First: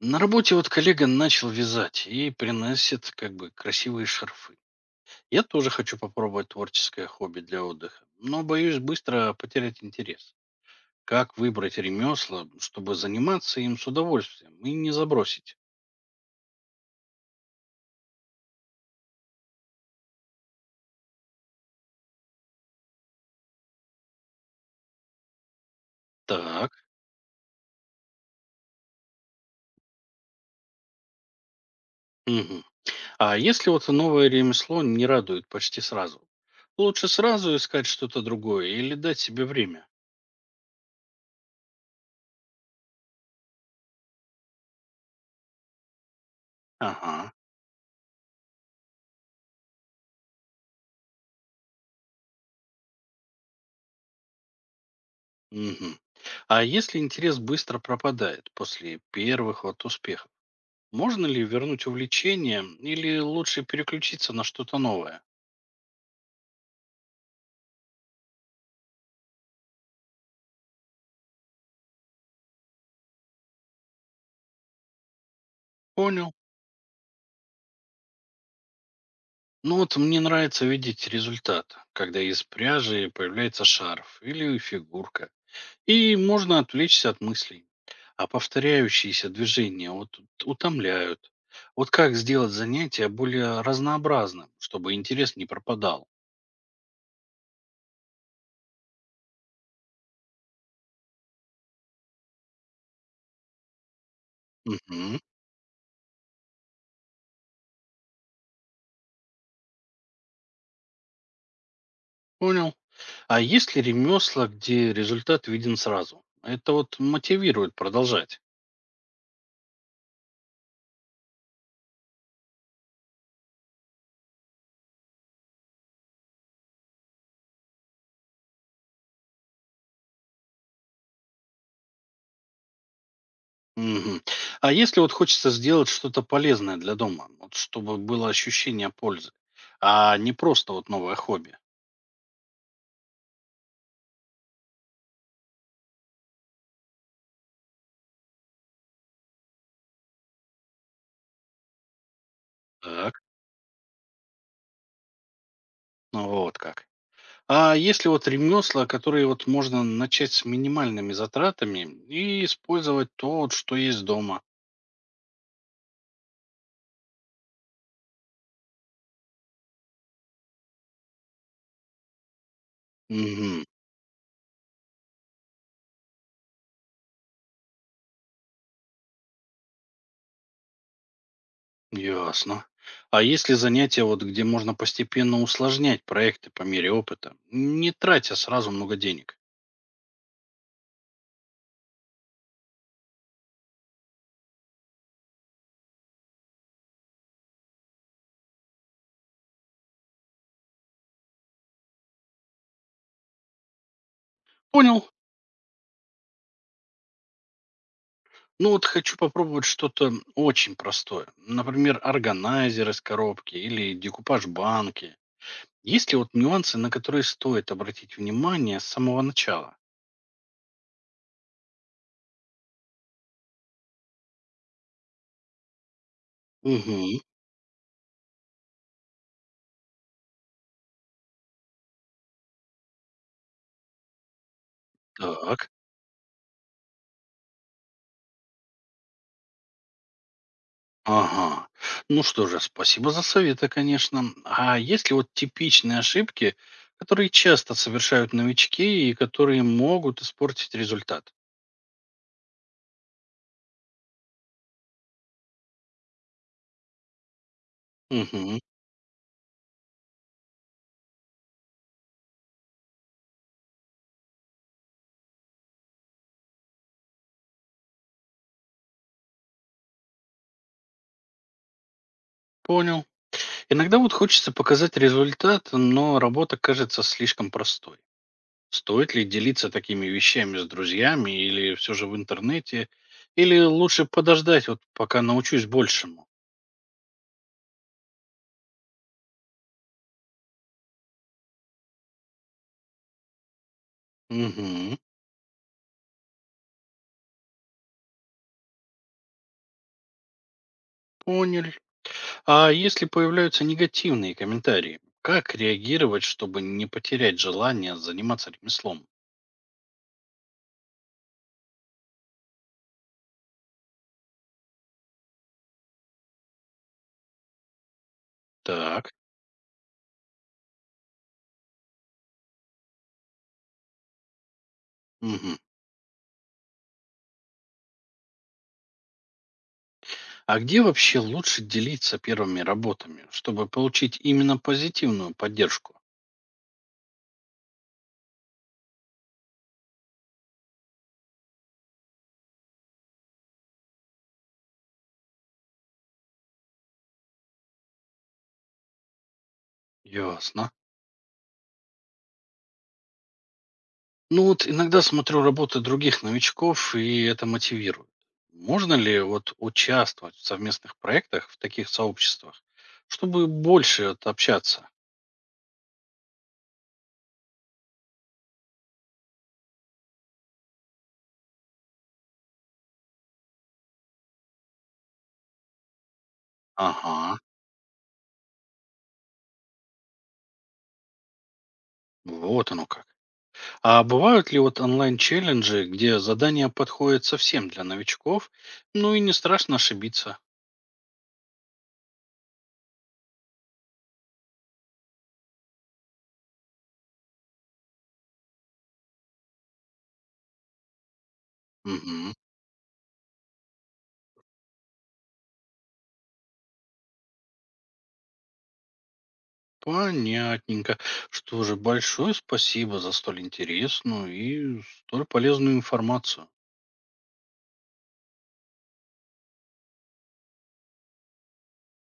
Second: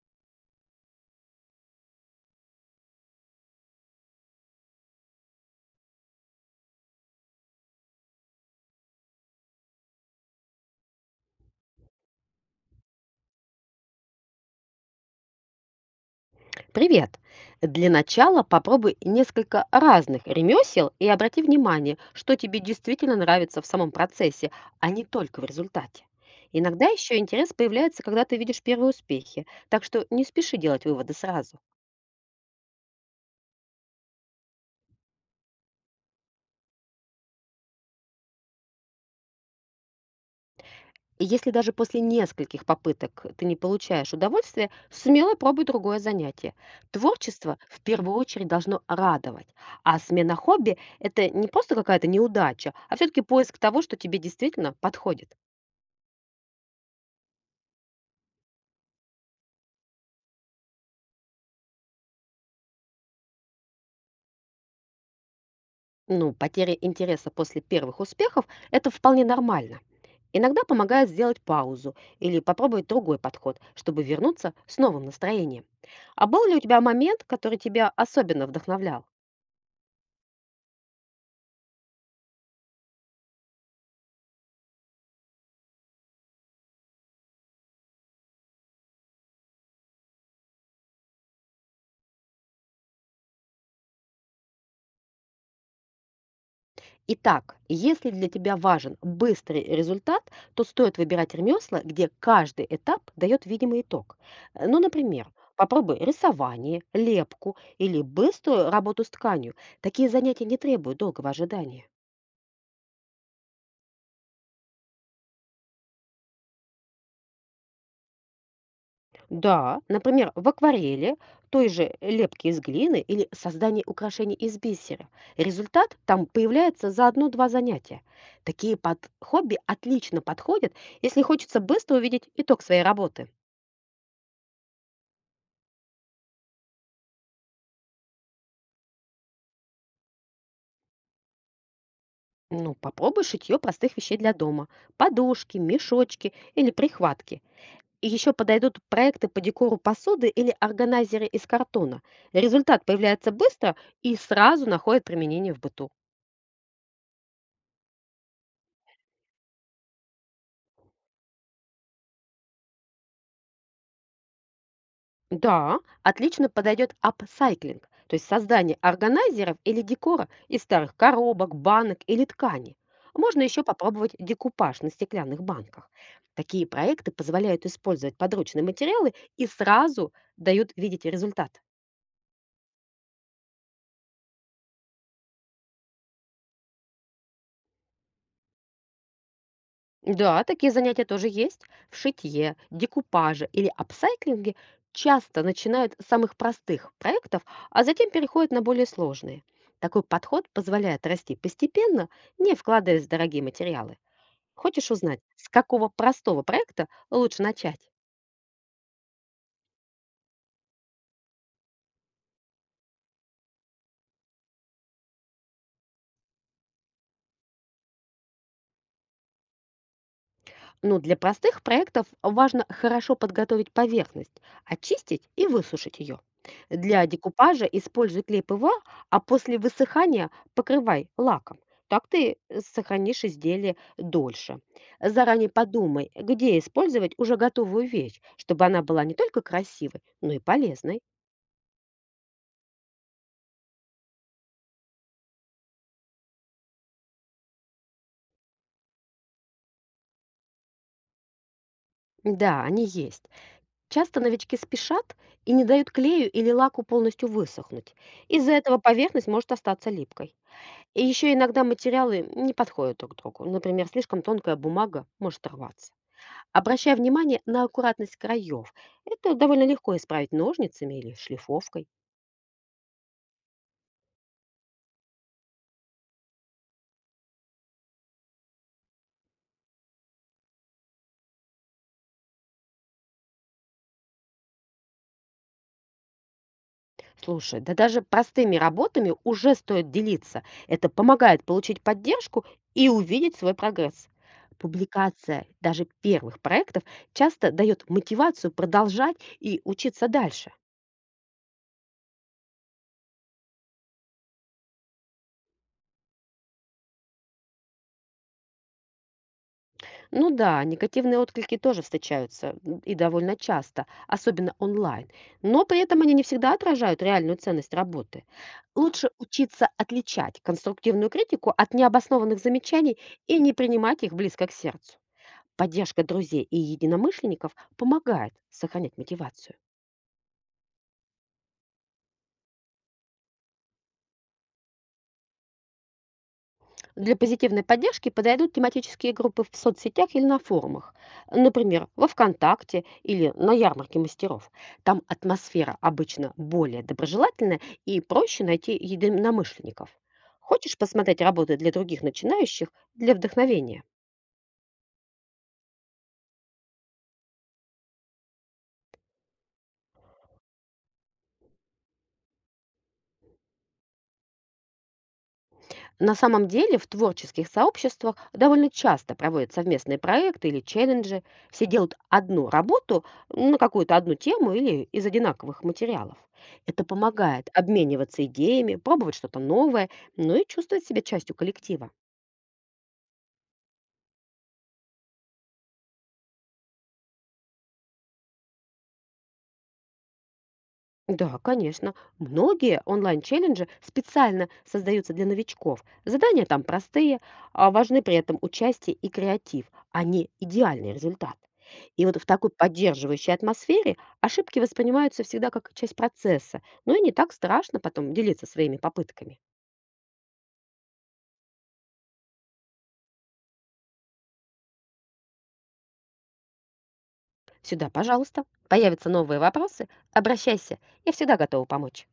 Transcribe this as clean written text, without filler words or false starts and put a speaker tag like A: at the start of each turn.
A: На работе вот коллега начал вязать и приносит как бы красивые шарфы. Я тоже хочу попробовать творческое хобби для отдыха, но боюсь быстро потерять интерес. Как выбрать ремесла, чтобы заниматься им с удовольствием и не забросить?
B: Привет! Для начала попробуй несколько разных ремесел и обрати внимание, что тебе действительно нравится в самом процессе, а не только в результате.
A: Так.
B: Иногда еще интерес появляется, когда ты видишь первые успехи, так что не спеши делать выводы сразу.
A: Мгм. А если вот новое ремесло не радует почти сразу? Лучше сразу искать что-то другое или дать себе время?
B: И если даже после нескольких попыток ты не получаешь удовольствия, смело пробуй другое занятие.
A: Ага.
B: Творчество в первую очередь должно радовать, а смена хобби– это не просто какая-то неудача, а все-таки поиск того, что тебе действительно подходит.
A: Мгм. А если интерес быстро пропадает после первых вот успехов? Можно ли вернуть увлечение или лучше переключиться на что-то новое?
B: Ну, потеря интереса после первых успехов– это вполне нормально. Иногда помогает сделать паузу или попробовать другой подход, чтобы вернуться с новым настроением. А
A: Понял.
B: был ли у тебя момент, который тебя особенно вдохновлял?
A: Ну вот мне нравится видеть результат, когда из пряжи появляется шарф или фигурка. И можно отвлечься от мыслей. А повторяющиеся движения вот утомляют. Вот как сделать занятие более разнообразным, чтобы интерес не пропадал?
B: Итак, если для тебя важен быстрый результат, то стоит выбирать ремесла, где каждый этап дает видимый итог. Ну,
A: Мгм.
B: например, попробуй рисование, лепку или быструю работу с тканью. Такие занятия не требуют долгого ожидания.
A: Понял. А есть ли ремесла, где результат виден сразу? Это вот мотивирует продолжать.
B: Да, например, в акварели, той же лепки из глины или создание украшений из бисера. Результат там появляется за одно-два занятия. Такие под хобби отлично подходят, если хочется быстро увидеть итог своей работы.
A: Мгм. А если вот хочется сделать что-то полезное для дома, вот чтобы было ощущение пользы, а не просто вот новое хобби?
B: Ну, попробуй шитье простых вещей для дома. Подушки, мешочки или прихватки. И еще подойдут проекты по декору посуды или органайзеры из картона. Результат
A: Так.
B: появляется быстро и сразу находит применение в быту.
A: Ну, вот как. А если вот ремесла, которые вот можно начать с минимальными затратами и использовать то, вот, что есть дома?
B: Да, отлично подойдет апсайклинг, то есть создание органайзеров или декора из старых коробок, банок или ткани. Можно еще
A: Угу,
B: попробовать декупаж на стеклянных банках. Такие проекты позволяют использовать подручные материалы и сразу дают видеть результат.
A: ясно. А есть ли занятия, вот, где можно постепенно усложнять проекты по мере опыта, не тратя сразу много денег?
B: Да, такие занятия тоже есть. В шитье, декупаже или апсайклинге часто начинают с самых простых проектов, а затем переходят на более сложные. Такой подход позволяет расти постепенно, не вкладываясь в дорогие материалы. Хочешь
A: Понял.
B: узнать, с какого простого проекта лучше начать?
A: Ну вот хочу попробовать что-то очень простое. Например, органайзер из коробки или декупаж банки. Есть ли вот нюансы, на которые стоит обратить внимание с самого начала?
B: Ну, для простых проектов важно хорошо подготовить поверхность, очистить и высушить ее. Для
A: Угу,
B: декупажа используй клей ПВА, а после высыхания покрывай лаком. Так ты сохранишь изделие дольше. Заранее
A: так.
B: подумай, где использовать уже готовую вещь, чтобы она была не только красивой, но и полезной.
A: Ага. Ну что же, спасибо за советы, конечно. А есть ли вот типичные ошибки, которые часто совершают новички и которые могут испортить результат?
B: Да, они есть. Часто новички спешат и не дают клею или лаку полностью высохнуть. Из-за
A: Угу,
B: этого поверхность может остаться липкой. И еще иногда материалы не подходят друг другу. Например, слишком тонкая бумага может рваться. Обращая внимание на аккуратность краев. Это довольно легко исправить ножницами или шлифовкой.
A: понял. Иногда вот хочется показать результат, но работа кажется слишком простой. Стоит ли делиться такими вещами с друзьями или все же в интернете? Или лучше подождать, вот пока научусь большему?
B: Слушай, да даже простыми работами уже стоит делиться. Это помогает получить поддержку и увидеть свой прогресс.
A: Угу,
B: Публикация даже первых проектов часто дает мотивацию продолжать и учиться дальше.
A: понял. А если появляются негативные комментарии, как реагировать, чтобы не потерять желание заниматься ремеслом?
B: Ну да, негативные отклики тоже встречаются, и довольно часто, особенно онлайн. Но при этом они не всегда отражают реальную ценность работы. Лучше
A: Так.
B: учиться отличать конструктивную критику от необоснованных замечаний и не принимать их близко к сердцу.
A: Мгм.
B: Поддержка друзей и единомышленников помогает сохранять мотивацию.
A: А где вообще лучше делиться первыми работами, чтобы получить именно позитивную поддержку?
B: Для позитивной поддержки подойдут тематические группы в соцсетях или на форумах. Например, во ВКонтакте или на ярмарке мастеров. Там атмосфера обычно более доброжелательная и проще найти единомышленников.
A: Ясно.
B: Хочешь посмотреть работы для других начинающих для вдохновения?
A: Ну вот иногда смотрю работы других новичков, и это мотивирует. Можно ли вот участвовать в совместных проектах в таких сообществах, чтобы больше вот общаться?
B: На самом деле в творческих сообществах довольно часто проводят совместные проекты или челленджи. Все делают одну работу на какую-то одну тему или из одинаковых материалов. Это
A: Ага,
B: помогает обмениваться идеями, пробовать что-то новое, ну и чувствовать себя частью коллектива.
A: вот оно как. А бывают ли вот онлайн-челленджи, где задания подходят совсем для новичков, ну и не страшно ошибиться?
B: Да, конечно. Многие онлайн-челленджи специально создаются для новичков. Задания там простые, а важны при этом участие и креатив, а не идеальный результат. И вот в
A: Мгм,
B: такой поддерживающей атмосфере ошибки воспринимаются всегда как часть процесса, ну и не так страшно потом делиться своими попытками.
A: понятненько. Что же, большое спасибо за столь интересную и столь полезную информацию.
B: Сюда, пожалуйста, появятся новые вопросы, обращайся, я всегда готова помочь.